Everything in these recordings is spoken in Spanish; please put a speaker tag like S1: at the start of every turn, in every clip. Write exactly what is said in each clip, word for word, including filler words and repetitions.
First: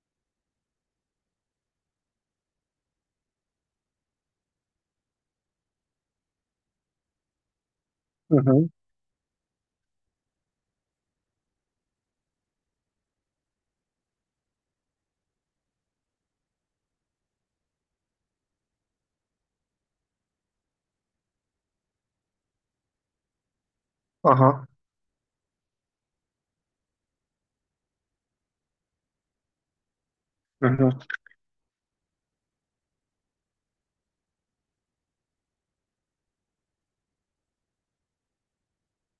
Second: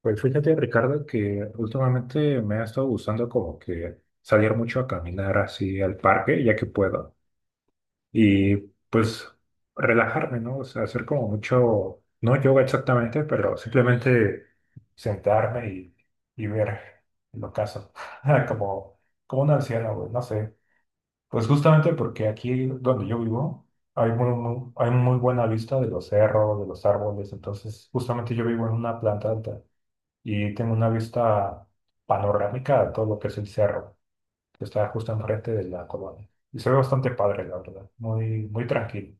S1: Pues fíjate, Ricardo, que últimamente me ha estado gustando como que salir mucho a caminar así al parque, ya que puedo, y
S2: Ujú,
S1: pues relajarme, ¿no? O sea, hacer como mucho, no yoga exactamente, pero simplemente sentarme y, y ver el ocaso, como, como un anciano, güey, no sé. Pues justamente porque aquí donde yo vivo hay muy,
S2: ajá,
S1: muy- hay muy buena vista de los cerros, de los árboles. Entonces justamente yo vivo en una planta alta y tengo una
S2: ujú.
S1: vista panorámica de todo lo que es el cerro, que está justo enfrente de la colonia. Y se ve bastante padre, la verdad, muy, muy tranquilo.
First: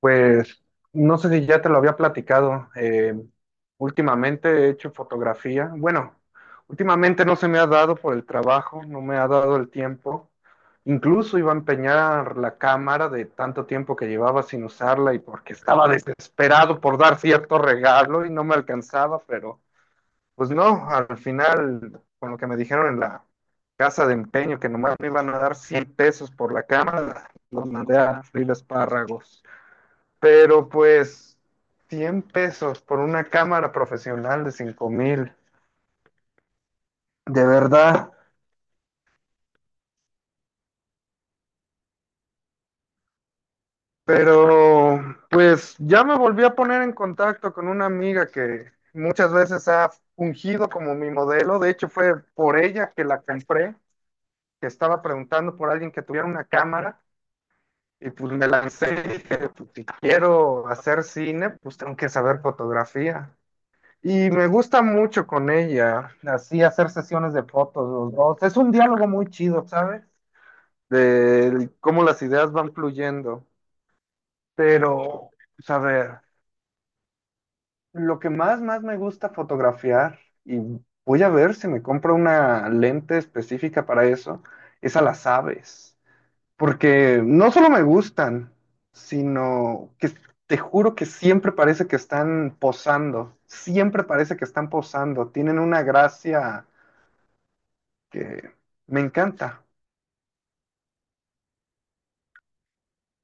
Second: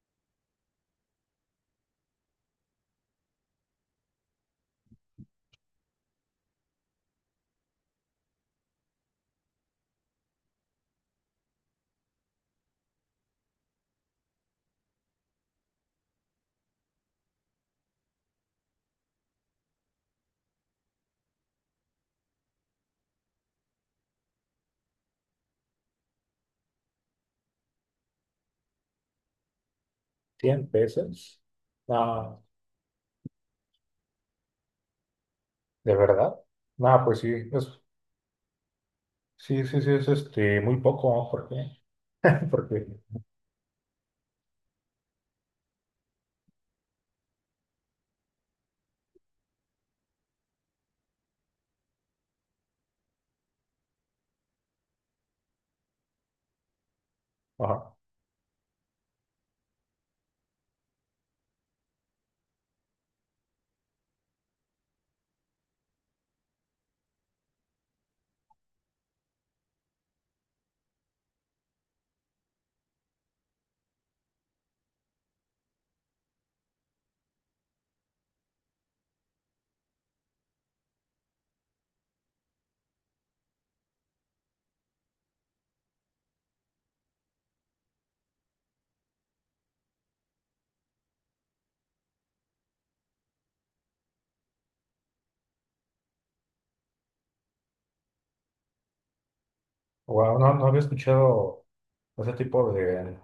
S2: Pues no sé si ya te lo había platicado. Eh, últimamente he hecho fotografía. Bueno, últimamente no se me ha dado por el trabajo, no me ha dado el tiempo. Incluso iba a empeñar la cámara de tanto tiempo que llevaba sin usarla y porque estaba desesperado por dar cierto regalo y no me alcanzaba, pero pues no, al final, con lo que me dijeron en la casa de empeño, que nomás me iban a dar cien pesos por la cámara, los mandé a freír espárragos.
S1: ¿Cien
S2: Pero pues,
S1: pesos?
S2: cien
S1: Ah,
S2: pesos por una cámara profesional de cinco mil,
S1: ¿de verdad? Ah, pues sí,
S2: de
S1: es,
S2: verdad.
S1: sí, sí, sí, es este, muy poco, ¿no? ¿Por qué? Porque,
S2: Pero pues ya me volví a poner en contacto con una amiga que muchas veces ha fungido como mi modelo. De hecho, fue por ella que la compré, que estaba preguntando por alguien que tuviera una cámara.
S1: ajá,
S2: Y pues me lancé y dije, pues, si quiero hacer cine, pues tengo que saber fotografía. Y me gusta mucho con ella, así hacer sesiones de fotos los dos. Es un diálogo muy chido, ¿sabes? De cómo las ideas van fluyendo. Pero, pues, a ver, lo que más, más me gusta fotografiar, y voy a ver si me compro una lente específica para eso, es a las aves. Porque no solo me gustan, sino que te juro que siempre parece que están posando, siempre parece que están posando, tienen una gracia que me encanta.
S1: wow, no, no había escuchado ese tipo de,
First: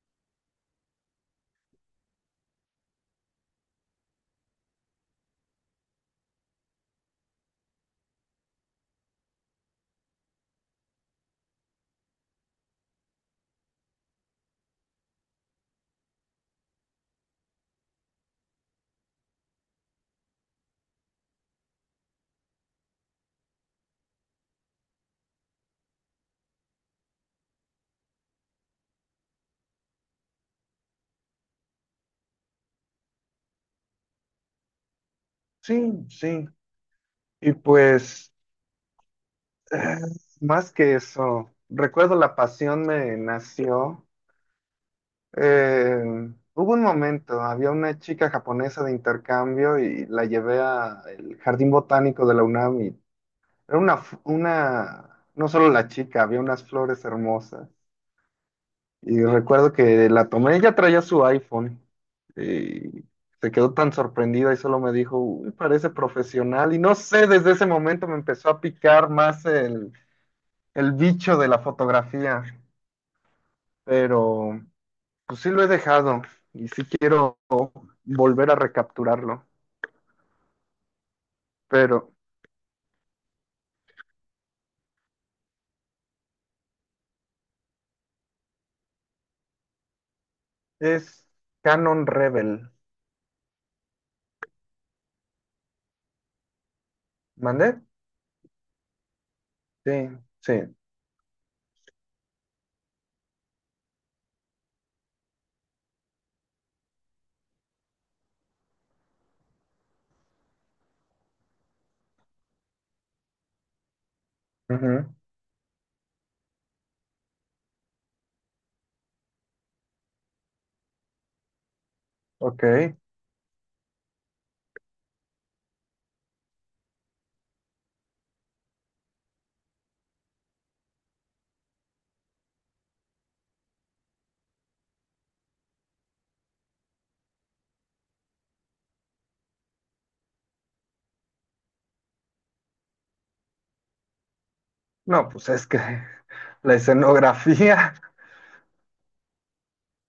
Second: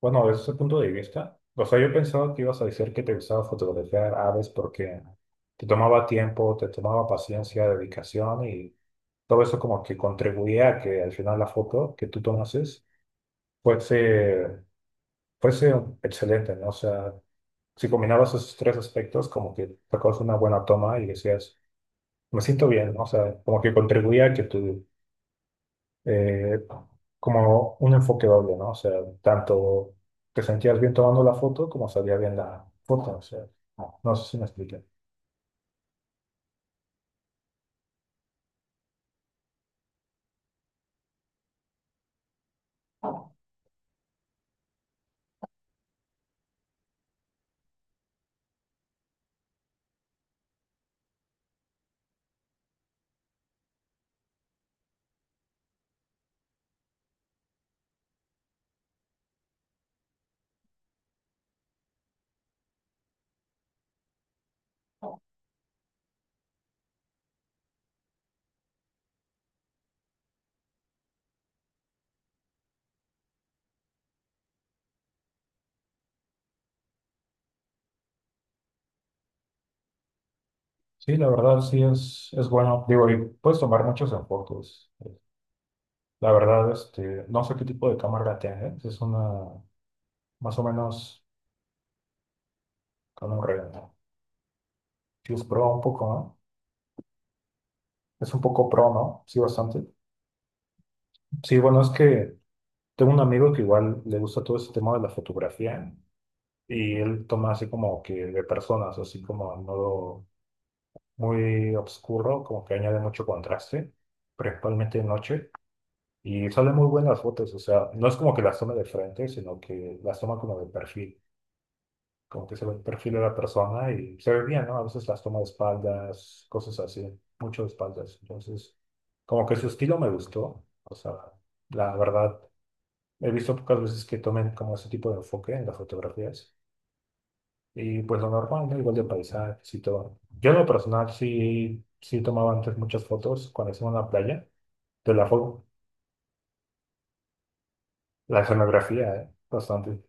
S1: bueno, desde ese punto de vista. O sea, yo pensaba que ibas a decir que te gustaba fotografiar aves porque te tomaba tiempo, te tomaba paciencia, dedicación, y todo eso como que contribuía a que al final la foto que tú tomases fuese, fuese excelente, ¿no? O sea, si combinabas esos tres aspectos, como que sacabas una buena toma y decías, me siento bien, ¿no? O sea, como que contribuía a que tú, eh, como un enfoque doble, ¿no? O sea, tanto te sentías bien tomando la foto como salía bien la foto. O sea, no, no sé si me expliqué.
S2: Sí, sí. Y pues, eh, más que eso, recuerdo la pasión me nació. Eh, hubo un momento, había una chica japonesa de intercambio y la llevé al Jardín Botánico de la UNAM. Y era una, f- una, no solo la chica, había unas flores hermosas. Y recuerdo que la tomé, ella traía su iPhone. Y se quedó tan sorprendida y solo me dijo, uy, parece profesional. Y no sé, desde ese momento me empezó a picar más el, el bicho de la fotografía. Pero pues sí lo he dejado y sí quiero volver a recapturarlo.
S1: Sí, la verdad sí
S2: Pero
S1: es, es bueno. Digo, y puedes tomar muchos enfoques. eh, La verdad, este, no sé qué tipo de cámara tiene, ¿eh? Es una más o menos
S2: es Canon Rebel.
S1: con un red, ¿no? Sí, es pro un poco, ¿no?
S2: ¿Mandé?
S1: Es un poco pro, ¿no? Sí, bastante.
S2: Sí, sí.
S1: Sí, bueno, es que tengo un amigo que igual le gusta todo ese tema de la fotografía, y él toma así como que de personas, así como en modo muy oscuro, como que añade mucho contraste, principalmente de
S2: Ujú.
S1: noche, y salen muy buenas fotos. O sea, no es como que las toma de frente, sino que las toma como de perfil. Como que se ve el
S2: Ok.
S1: perfil de la persona y se ve bien, ¿no? A veces las toma de espaldas, cosas así, mucho de espaldas. Entonces, como que su estilo me gustó. O sea, la verdad, he visto pocas veces que tomen como ese tipo de enfoque en las fotografías. Y pues lo normal, ¿no? Igual de paisajes y todo. Yo en lo personal sí, sí tomaba antes muchas fotos cuando hacía una playa, de la,
S2: No, pues
S1: fo-
S2: es que la escenografía.
S1: la escenografía, ¿eh? Bastante.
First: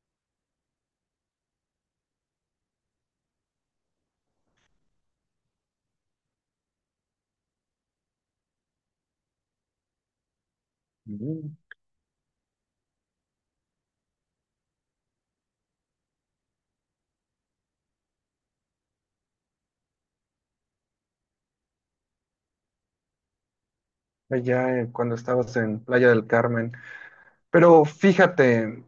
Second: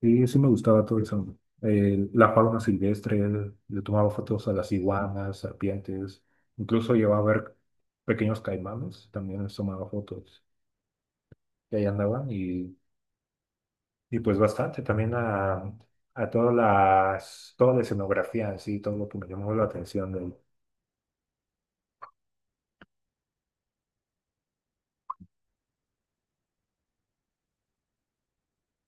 S1: Sí, sí me gustaba todo eso. Eh, la fauna silvestre, le tomaba fotos a las iguanas, serpientes, incluso llevaba a ver pequeños caimanes, también les tomaba fotos.
S2: Mm.
S1: Y ahí andaban, y, y pues bastante también a, a todas las, toda la escenografía en sí, todo lo que me llamó la atención de él.
S2: Allá eh, cuando estabas en Playa del Carmen. Pero fíjate,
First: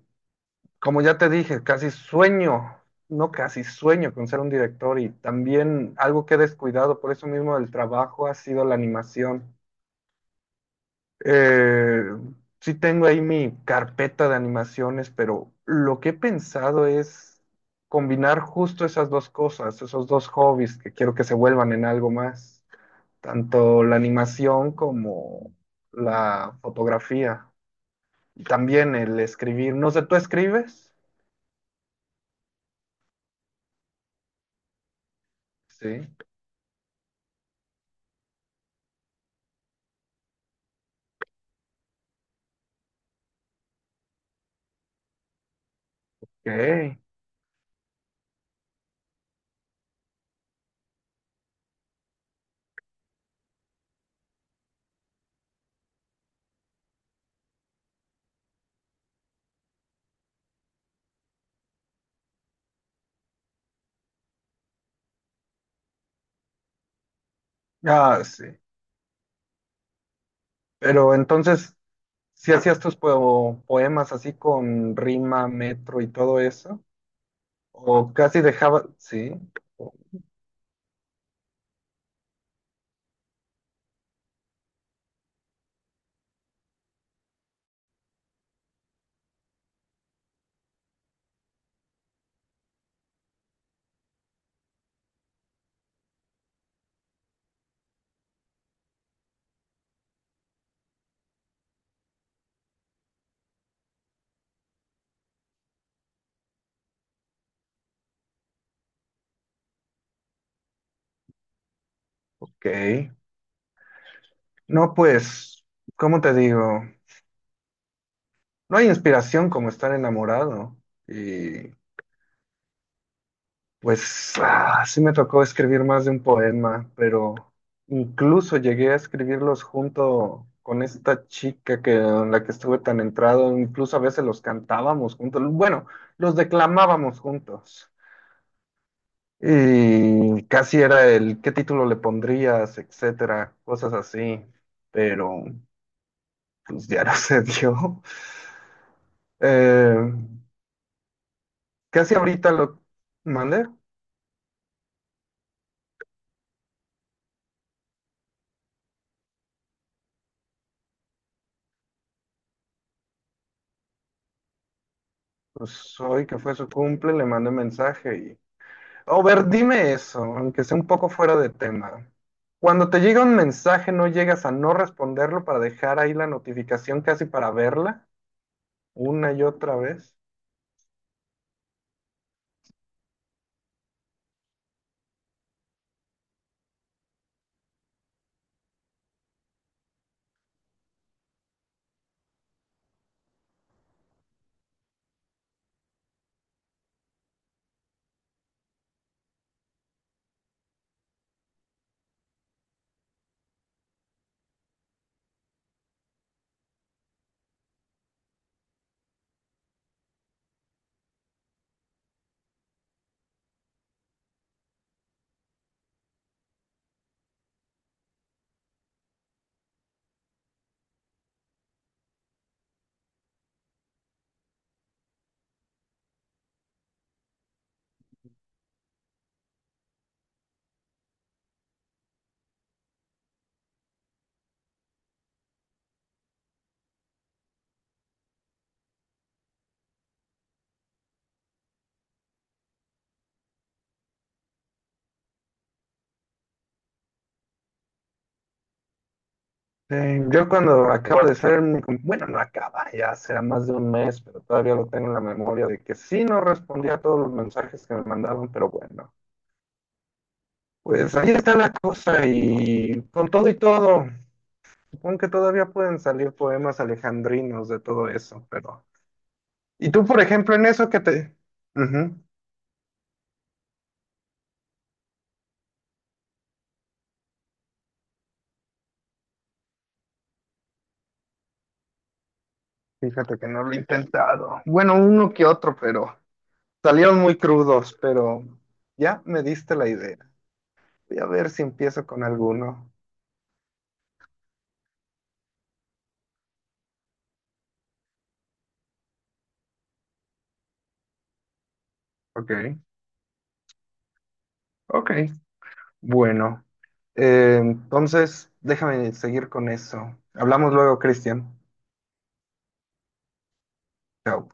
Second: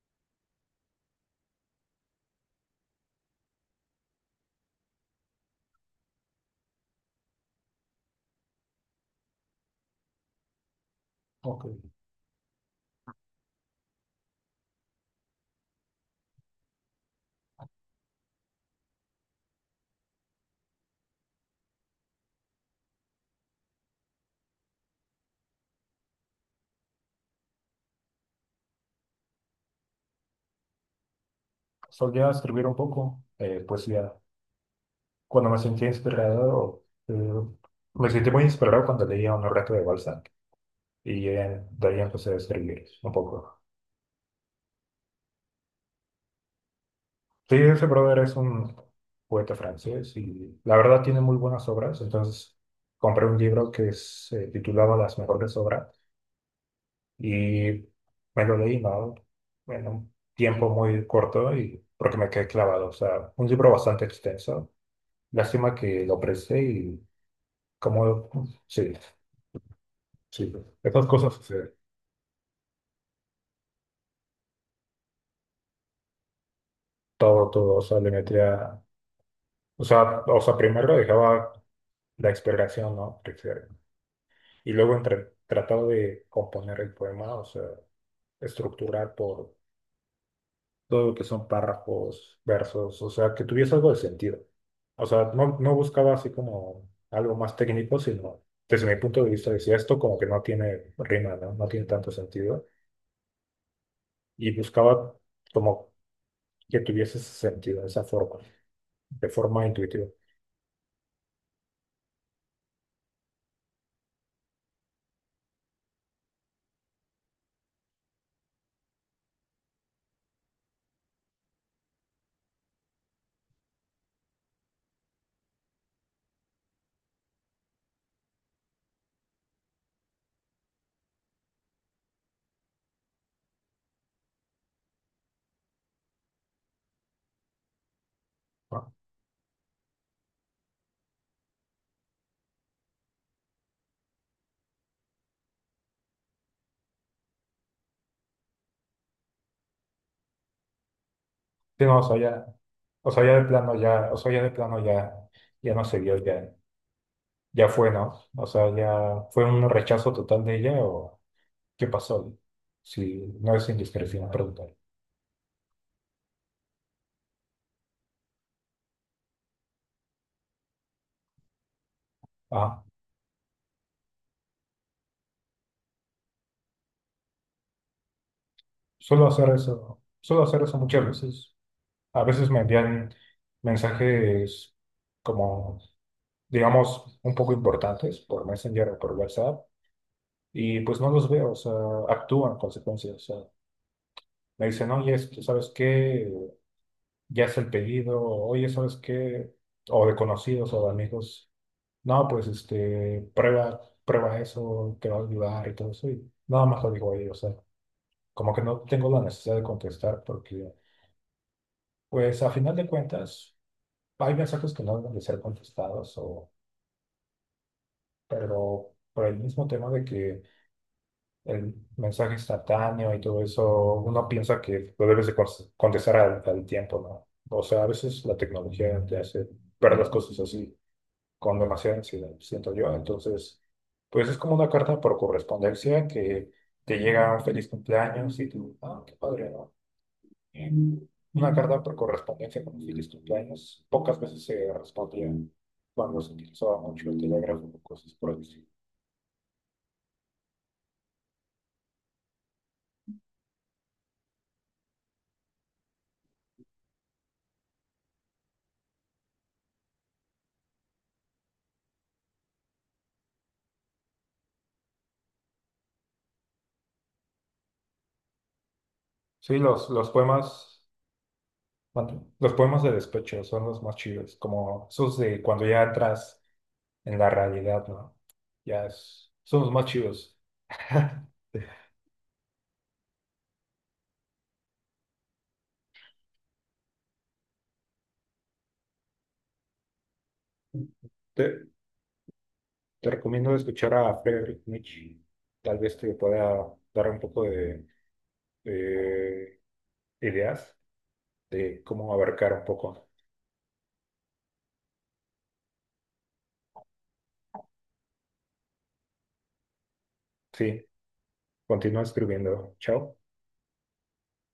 S2: como ya te dije, casi sueño, no casi sueño con ser un director y también algo que he descuidado por eso mismo del trabajo ha sido la animación.
S1: Ok,
S2: Eh, sí tengo ahí mi carpeta de animaciones, pero lo que he pensado es combinar justo esas dos cosas, esos dos hobbies que quiero que se vuelvan en algo más. Tanto la animación como la fotografía. Y también el escribir. No sé, ¿tú escribes?
S1: solía escribir un poco, eh, poesía. Cuando me sentía
S2: Sí.
S1: inspirado, eh, me sentí muy inspirado cuando leía un relato de Balzac, y eh, de ahí empecé a escribir un poco.
S2: Ok.
S1: Sí, ese brother es un poeta francés y la verdad tiene muy buenas obras. Entonces compré un libro que se titulaba Las Mejores Obras, y me lo leí, ¿no? En un tiempo muy corto y porque me quedé clavado. O sea, un libro bastante extenso. Lástima que lo presté y
S2: Ah,
S1: como,
S2: sí.
S1: sí, sí, esas
S2: Pero
S1: cosas suceden.
S2: entonces, ¿si hacías tus po- poemas así con rima, metro y todo eso?
S1: Todo, todo, o sea, le
S2: ¿O casi
S1: metía,
S2: dejaba? Sí.
S1: o sea, o sea, primero dejaba la exploración, ¿no? Y luego entre, tratado de componer el poema, o sea, estructurar por todo lo que son párrafos, versos, o sea, que tuviese algo de sentido. O sea, no, no buscaba así como algo más técnico, sino desde mi punto de vista decía esto como que no tiene rima, ¿no? No tiene tanto sentido. Y buscaba como que tuviese ese sentido, esa forma, de forma intuitiva.
S2: Ok. No, pues, ¿cómo te digo? No hay inspiración como estar enamorado. Y pues ah, sí me tocó escribir más de un poema, pero incluso llegué a escribirlos junto con esta chica que, en la que estuve tan entrado, incluso a veces los cantábamos juntos, bueno, los declamábamos juntos.
S1: ¿No?
S2: Y casi era el qué título le pondrías, etcétera, cosas así, pero pues ya no se dio. Eh,
S1: Sí, no, o
S2: casi
S1: sea, ya,
S2: ahorita lo
S1: o sea, ya de
S2: mandé,
S1: plano, ya, o sea, ya de plano, ya, ya no se vio ya. Ya fue, ¿no? O sea, ya fue un rechazo total de ella, o qué pasó. Si no es indiscreción preguntar.
S2: pues hoy que fue su cumple, le mandé mensaje. O ver, dime eso, aunque sea un poco fuera de tema.
S1: Ah,
S2: Cuando te llega un mensaje, ¿no llegas a no responderlo para dejar ahí la notificación casi para verla
S1: suelo
S2: una y
S1: hacer
S2: otra
S1: eso,
S2: vez?
S1: suelo hacer eso muchas veces. A veces me envían mensajes como, digamos, un poco importantes por Messenger o por WhatsApp y pues no los veo. O sea, actúan en consecuencia. O sea, me dicen, oye, es que, ¿sabes qué? Ya es el pedido, oye, ¿sabes qué? O de conocidos o de amigos. No, pues este, prueba, prueba eso, te va a ayudar y todo eso. Y nada más lo digo ahí. O sea, como que no tengo la necesidad de contestar porque, pues a final de cuentas, hay mensajes que no deben de ser contestados, o, pero por el mismo tema de que el mensaje instantáneo y todo eso, uno piensa que lo debes de cons- contestar al, al tiempo, ¿no? O sea, a veces la tecnología te hace ver las cosas así, con demasiada ansiedad, siento yo. Entonces, pues es como una carta por correspondencia que te llega un feliz cumpleaños y tú, ah, qué padre, ¿no? Eh, Una carta por correspondencia con un feliz cumpleaños pocas veces se respondía cuando se utilizaba mucho el telégrafo o cosas por el estilo.
S2: Eh, yo cuando acabo de ser, mi com- bueno, no acaba, ya será más de un mes, pero todavía lo tengo en la memoria de que sí no respondía a todos los mensajes que me mandaban, pero bueno, pues ahí está la cosa y con todo y todo, supongo que todavía pueden salir poemas alejandrinos de todo eso, pero...
S1: Sí, los,
S2: Y tú,
S1: los
S2: por ejemplo, en
S1: poemas,
S2: eso que te... Ujú.
S1: ¿cuánto? Los poemas de despecho son los más chidos, como esos de cuando ya entras en la realidad, ¿no? Ya es- son los más chidos.
S2: Fíjate que no lo he intentado. Bueno, uno que otro, pero salieron muy crudos, pero ya me diste la idea. Voy a ver si
S1: Te-
S2: empiezo con alguno.
S1: Te recomiendo escuchar a Friedrich Nietzsche. Tal vez te pueda dar un poco de, de ideas de cómo
S2: Ok,
S1: abarcar un poco.
S2: ok. Bueno, eh, entonces déjame seguir con eso. Hablamos
S1: Sí,
S2: luego, Cristian.
S1: continúa escribiendo. Chao.
S2: Chao.